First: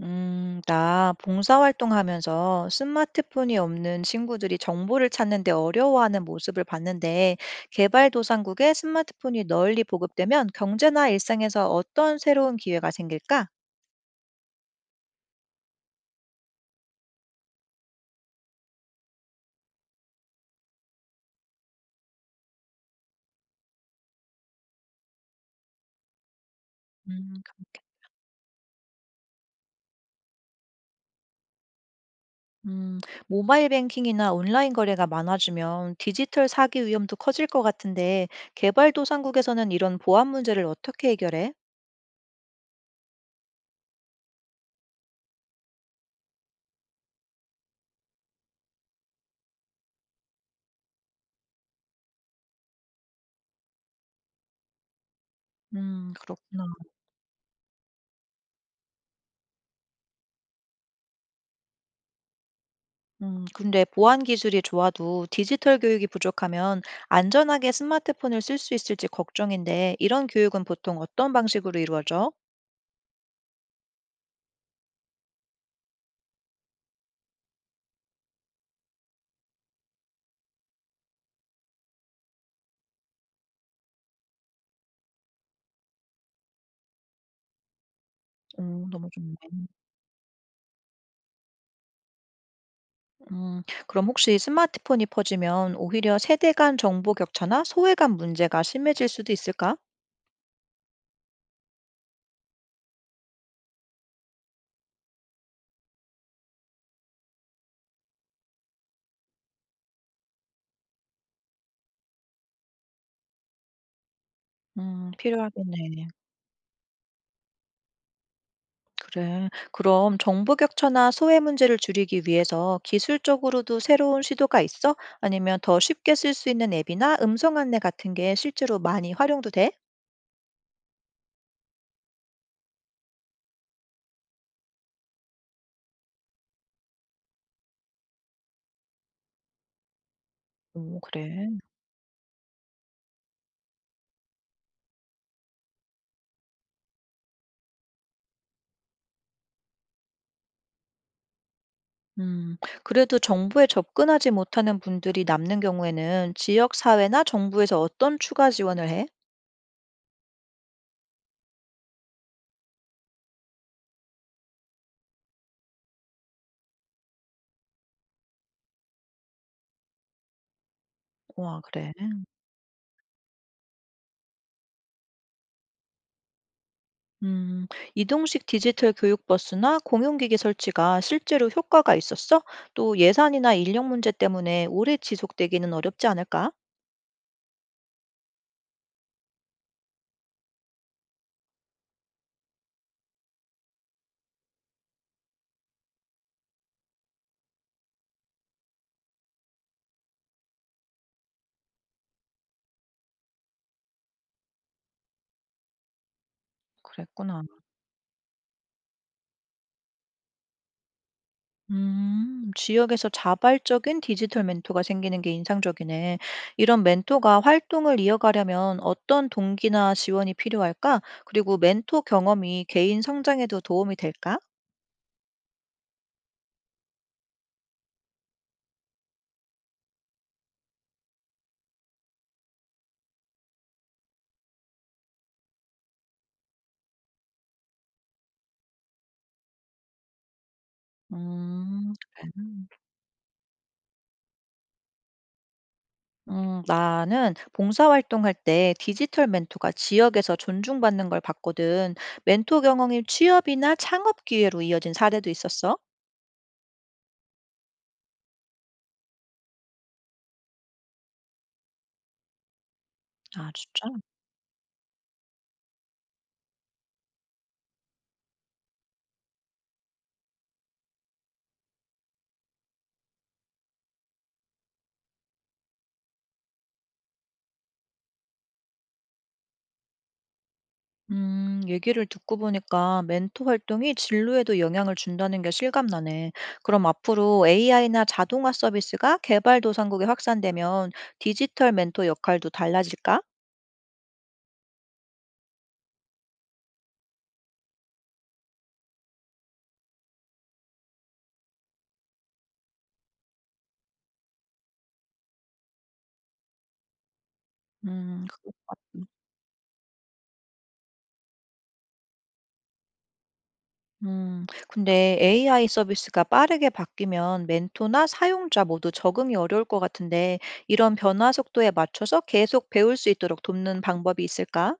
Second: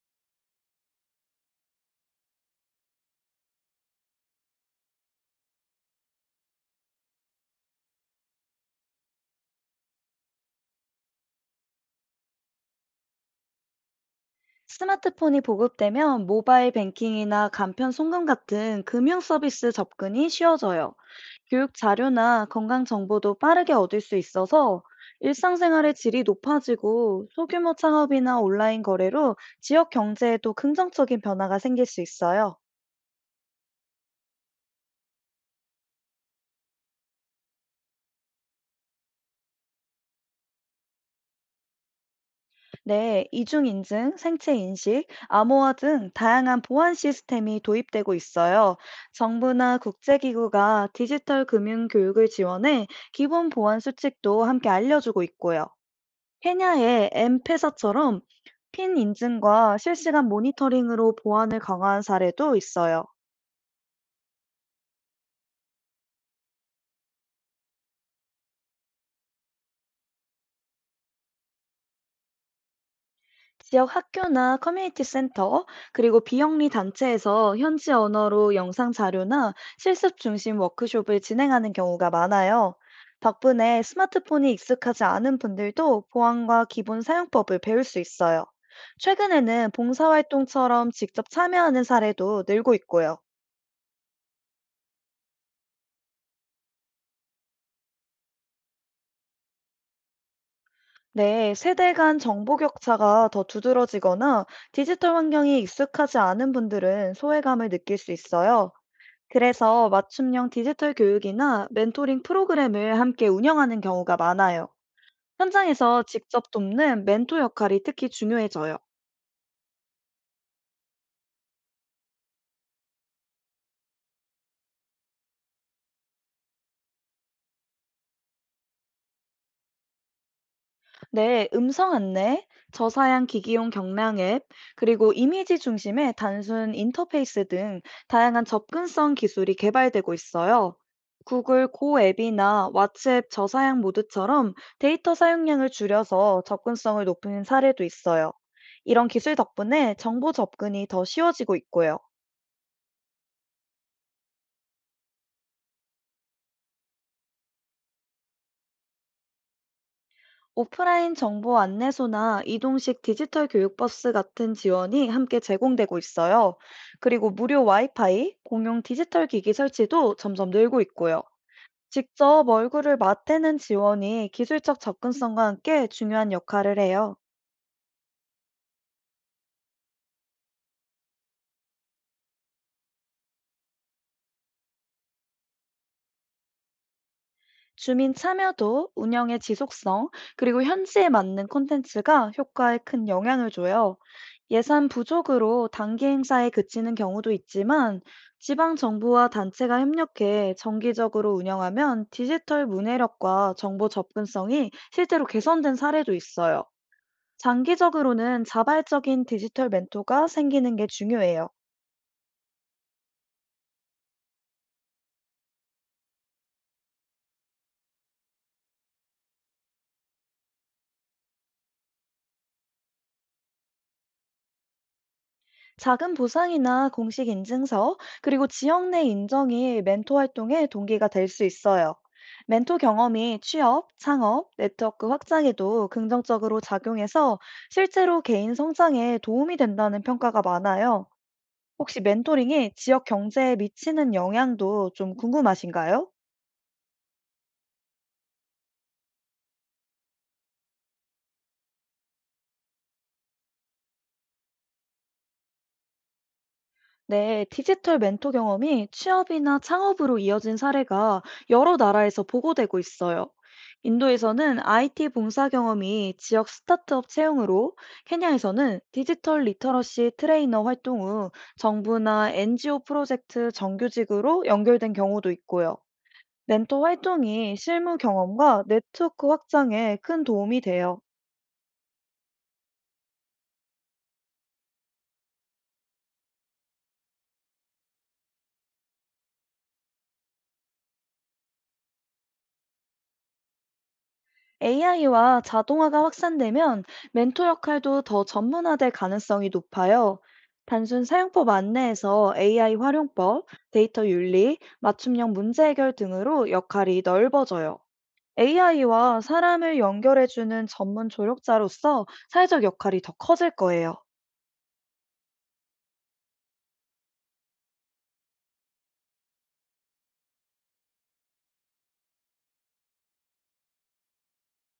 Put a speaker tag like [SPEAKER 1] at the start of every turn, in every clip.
[SPEAKER 1] 나 봉사활동하면서 스마트폰이 없는 친구들이 정보를 찾는데 어려워하는 모습을 봤는데, 개발도상국에 스마트폰이 널리 보급되면 경제나 일상에서 어떤 새로운 기회가 생길까?
[SPEAKER 2] 스마트폰이 보급되면 모바일 뱅킹이나 간편 송금 같은 금융 서비스 접근이 쉬워져요. 교육 자료나 건강 정보도 빠르게 얻을 수 있어서 일상생활의 질이 높아지고
[SPEAKER 1] 음,
[SPEAKER 2] 소규모 창업이나 온라인 거래로 지역 경제에도 긍정적인 변화가 생길 수 있어요.
[SPEAKER 1] 음, 모바일 뱅킹이나 온라인 거래가 많아지면 디지털 사기 위험도 커질 것 같은데, 개발도상국에서는 이런 보안 문제를 어떻게 해결해?
[SPEAKER 2] 네, 이중인증, 생체인식, 암호화 등 다양한 보안 시스템이 도입되고 있어요. 정부나 국제기구가 디지털 금융 교육을 지원해 기본 보안 수칙도 함께 알려주고 있고요.
[SPEAKER 1] 그렇구나.
[SPEAKER 2] 케냐의 엠페사처럼 핀 인증과 실시간 모니터링으로 보안을 강화한 사례도 있어요.
[SPEAKER 1] 근데 보안 기술이 좋아도 디지털 교육이 부족하면 안전하게 스마트폰을 쓸 수 있을지 걱정인데, 이런 교육은 보통 어떤 방식으로 이루어져?
[SPEAKER 2] 지역 학교나 커뮤니티 센터, 그리고 비영리 단체에서 현지 언어로 영상 자료나 실습 중심 워크숍을 진행하는 경우가 많아요. 덕분에 스마트폰이 익숙하지 않은 분들도 보안과 기본 사용법을 배울 수 있어요.
[SPEAKER 1] 너무 좋네.
[SPEAKER 2] 최근에는 봉사활동처럼 직접 참여하는 사례도 늘고 있고요.
[SPEAKER 1] 음, 그럼 혹시 스마트폰이 퍼지면 오히려 세대 간 정보 격차나 소외감 문제가 심해질 수도 있을까?
[SPEAKER 2] 네, 세대 간 정보 격차가 더 두드러지거나 디지털 환경이 익숙하지 않은 분들은 소외감을 느낄 수 있어요. 그래서 맞춤형 디지털 교육이나 멘토링 프로그램을 함께 운영하는 경우가 많아요. 현장에서
[SPEAKER 1] 필요하겠네.
[SPEAKER 2] 직접 돕는 멘토 역할이 특히 중요해져요.
[SPEAKER 1] 그래. 그럼 정보 격차나 소외 문제를 줄이기 위해서 기술적으로도 새로운 시도가 있어? 아니면 더 쉽게 쓸 수 있는 앱이나 음성 안내 같은 게 실제로 많이 활용도 돼?
[SPEAKER 2] 네, 음성 안내, 저사양 기기용 경량 앱, 그리고 이미지 중심의 단순 인터페이스 등 다양한 접근성 기술이 개발되고 있어요.
[SPEAKER 1] 오, 그래.
[SPEAKER 2] 구글 고 앱이나 왓츠앱 저사양 모드처럼 데이터 사용량을 줄여서 접근성을 높이는 사례도 있어요. 이런 기술 덕분에 정보 접근이 더 쉬워지고 있고요.
[SPEAKER 1] 음, 그래도 정부에 접근하지 못하는 분들이 남는 경우에는 지역사회나 정부에서 어떤 추가 지원을 해?
[SPEAKER 2] 오프라인 정보 안내소나 이동식 디지털 교육버스 같은 지원이 함께 제공되고 있어요. 그리고 무료 와이파이, 공용 디지털 기기 설치도 점점 늘고 있고요.
[SPEAKER 1] 와, 그래.
[SPEAKER 2] 직접 얼굴을 맞대는 지원이 기술적 접근성과 함께 중요한 역할을 해요.
[SPEAKER 1] 음, 이동식 디지털 교육버스나 공용기기 설치가 실제로 효과가 있었어? 또 예산이나 인력 문제 때문에 오래 지속되기는 어렵지 않을까?
[SPEAKER 2] 주민 참여도, 운영의 지속성, 그리고 현지에 맞는 콘텐츠가 효과에 큰 영향을 줘요. 예산 부족으로 단기 행사에 그치는 경우도 있지만 지방 정부와 단체가 협력해 정기적으로 운영하면 디지털 문해력과 정보 접근성이 실제로 개선된 사례도 있어요.
[SPEAKER 1] 그랬구나.
[SPEAKER 2] 장기적으로는 자발적인 디지털 멘토가 생기는 게 중요해요.
[SPEAKER 1] 지역에서 자발적인 디지털 멘토가 생기는 게 인상적이네. 이런 멘토가 활동을 이어가려면 어떤 동기나 지원이 필요할까? 그리고 멘토 경험이 개인 성장에도 도움이 될까?
[SPEAKER 2] 작은 보상이나 공식 인증서, 그리고 지역 내 인정이 멘토 활동의 동기가 될 수 있어요. 멘토 경험이 취업, 창업, 네트워크 확장에도 긍정적으로 작용해서 실제로 개인 성장에 도움이 된다는 평가가 많아요. 혹시
[SPEAKER 1] 그래.
[SPEAKER 2] 멘토링이 지역 경제에 미치는 영향도 좀 궁금하신가요?
[SPEAKER 1] 나는 봉사활동할 때 디지털 멘토가 지역에서 존중받는 걸 봤거든. 멘토 경험이 취업이나 창업 기회로 이어진 사례도 있었어.
[SPEAKER 2] 네, 디지털 멘토 경험이 취업이나 창업으로 이어진 사례가 여러 나라에서 보고되고 있어요.
[SPEAKER 1] 아, 진짜?
[SPEAKER 2] 인도에서는 IT 봉사 경험이 지역 스타트업 채용으로, 케냐에서는 디지털 리터러시 트레이너 활동 후 정부나 NGO 프로젝트 정규직으로 연결된 경우도 있고요. 멘토 활동이 실무 경험과 네트워크 확장에 큰 도움이 돼요.
[SPEAKER 1] 얘기를 듣고 보니까 멘토 활동이 진로에도 영향을 준다는 게 실감나네. 그럼 앞으로 AI나 자동화 서비스가 개발도상국에 확산되면 디지털 멘토 역할도 달라질까?
[SPEAKER 2] AI와 자동화가 확산되면 멘토 역할도 더 전문화될 가능성이 높아요. 단순 사용법 안내에서 AI 활용법, 데이터 윤리, 맞춤형 문제 해결 등으로 역할이 넓어져요.
[SPEAKER 1] 음, 그럴 것 같-
[SPEAKER 2] AI와 사람을 연결해주는 전문 조력자로서 사회적 역할이 더 커질 거예요.
[SPEAKER 1] 근데 AI 서비스가 빠르게 바뀌면 멘토나 사용자 모두 적응이 어려울 것 같은데 이런 변화 속도에 맞춰서 계속 배울 수 있도록 돕는 방법이 있을까?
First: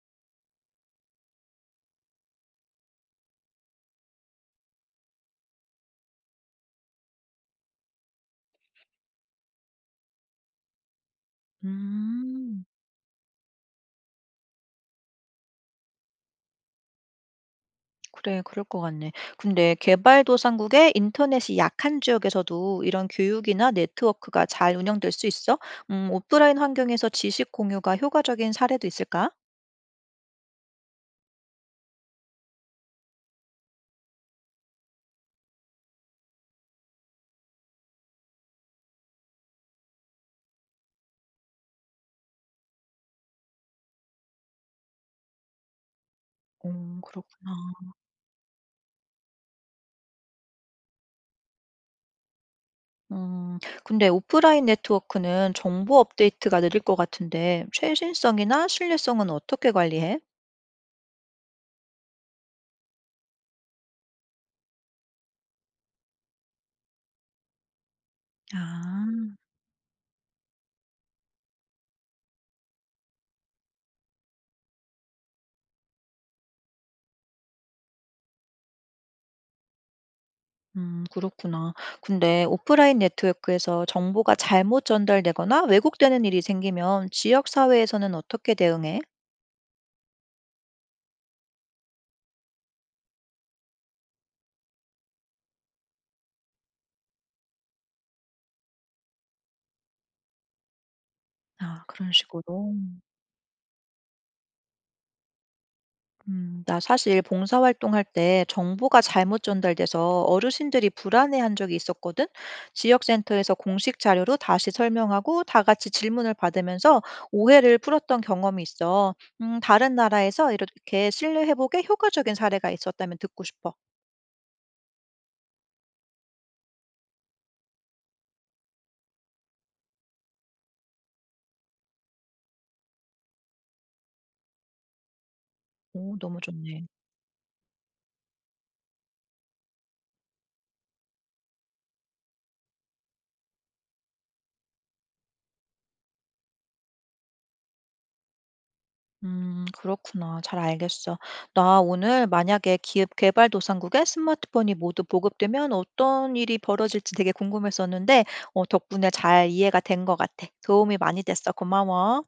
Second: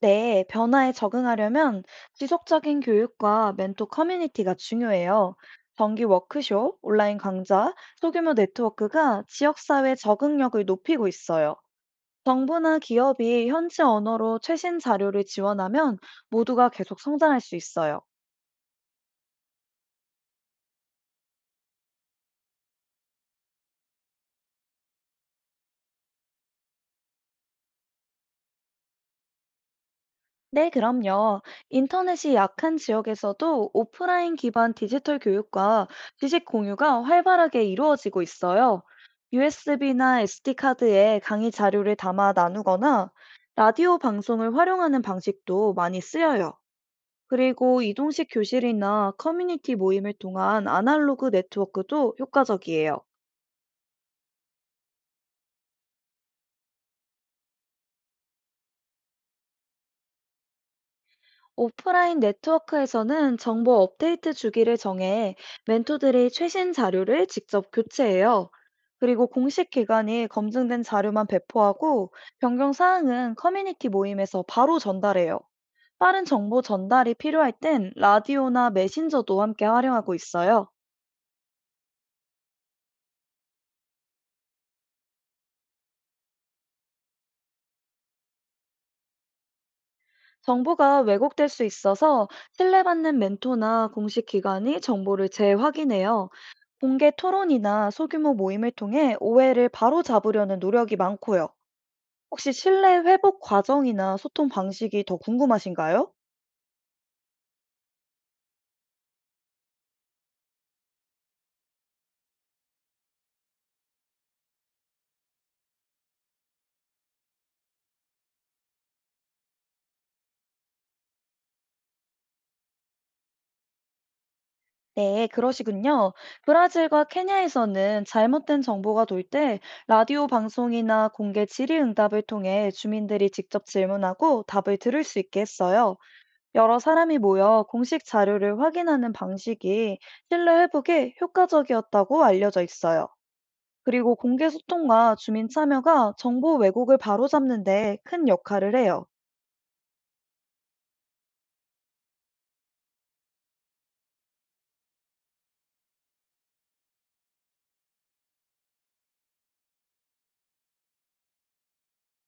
[SPEAKER 2] 네, 변화에 적응하려면 지속적인 교육과 멘토 커뮤니티가 중요해요. 정기 워크숍, 온라인 강좌, 소규모 네트워크가 지역사회 적응력을 높이고 있어요.
[SPEAKER 1] 음.
[SPEAKER 2] 정부나 기업이 현지 언어로 최신 자료를 지원하면 모두가 계속 성장할 수 있어요.
[SPEAKER 1] 그래, 그럴 것 같네. 근데 개발도상국의 인터넷이 약한 지역에서도 이런 교육이나 네트워크가 잘 운영될 수 있어? 오프라인 환경에서 지식 공유가 효과적인 사례도 있을까?
[SPEAKER 2] 네, 그럼요. 인터넷이 약한 지역에서도 오프라인 기반 디지털 교육과 지식 공유가 활발하게 이루어지고 있어요. USB나 SD카드에 강의 자료를 담아 나누거나 라디오 방송을 활용하는 방식도 많이 쓰여요.
[SPEAKER 1] 그렇구나.
[SPEAKER 2] 그리고 이동식 교실이나 커뮤니티 모임을 통한 아날로그 네트워크도 효과적이에요.
[SPEAKER 1] 음, 근데 오프라인 네트워크는 정보 업데이트가 느릴 것 같은데, 최신성이나 신뢰성은 어떻게 관리해?
[SPEAKER 2] 오프라인 네트워크에서는 정보 업데이트 주기를 정해 멘토들이 최신 자료를 직접 교체해요. 그리고
[SPEAKER 1] 아,
[SPEAKER 2] 공식 기관이 검증된 자료만 배포하고 변경 사항은 커뮤니티 모임에서 바로 전달해요. 빠른 정보 전달이 필요할 땐 라디오나 메신저도 함께 활용하고 있어요.
[SPEAKER 1] 그렇구나. 근데 오프라인 네트워크에서 정보가 잘못 전달되거나 왜곡되는 일이 생기면 지역 사회에서는 어떻게 대응해?
[SPEAKER 2] 정보가 왜곡될 수 있어서 신뢰받는 멘토나 공식 기관이 정보를 재확인해요. 공개 토론이나 소규모 모임을 통해 오해를 바로잡으려는 노력이 많고요.
[SPEAKER 1] 아, 그런
[SPEAKER 2] 혹시
[SPEAKER 1] 식으로.
[SPEAKER 2] 신뢰 회복 과정이나 소통 방식이 더 궁금하신가요?
[SPEAKER 1] 음. 나 사실 봉사활동할 때 정보가 잘못 전달돼서 어르신들이 불안해한 적이 있었거든. 지역센터에서 공식 자료로 다시 설명하고 다 같이 질문을 받으면서 오해를 풀었던 경험이 있어. 다른 나라에서 이렇게 신뢰 회복에 효과적인 사례가 있었다면 듣고 싶어.
[SPEAKER 2] 네, 그러시군요. 브라질과 케냐에서는 잘못된 정보가 돌 때 라디오 방송이나 공개 질의응답을 통해 주민들이 직접 질문하고 답을 들을 수 있게 했어요.
[SPEAKER 1] 오, 너무
[SPEAKER 2] 여러
[SPEAKER 1] 좋네.
[SPEAKER 2] 사람이 모여 공식 자료를 확인하는 방식이 신뢰 회복에 효과적이었다고 알려져 있어요. 그리고 공개 소통과 주민 참여가 정보 왜곡을 바로잡는 데 큰 역할을 해요.
[SPEAKER 1] 그렇구나. 잘 알겠어. 나 오늘 만약에 기업 개발도상국에 스마트폰이 모두 보급되면 어떤 일이 벌어질지 되게 궁금했었는데, 덕분에 잘 이해가 된 것 같아. 도움이 많이 됐어. 고마워.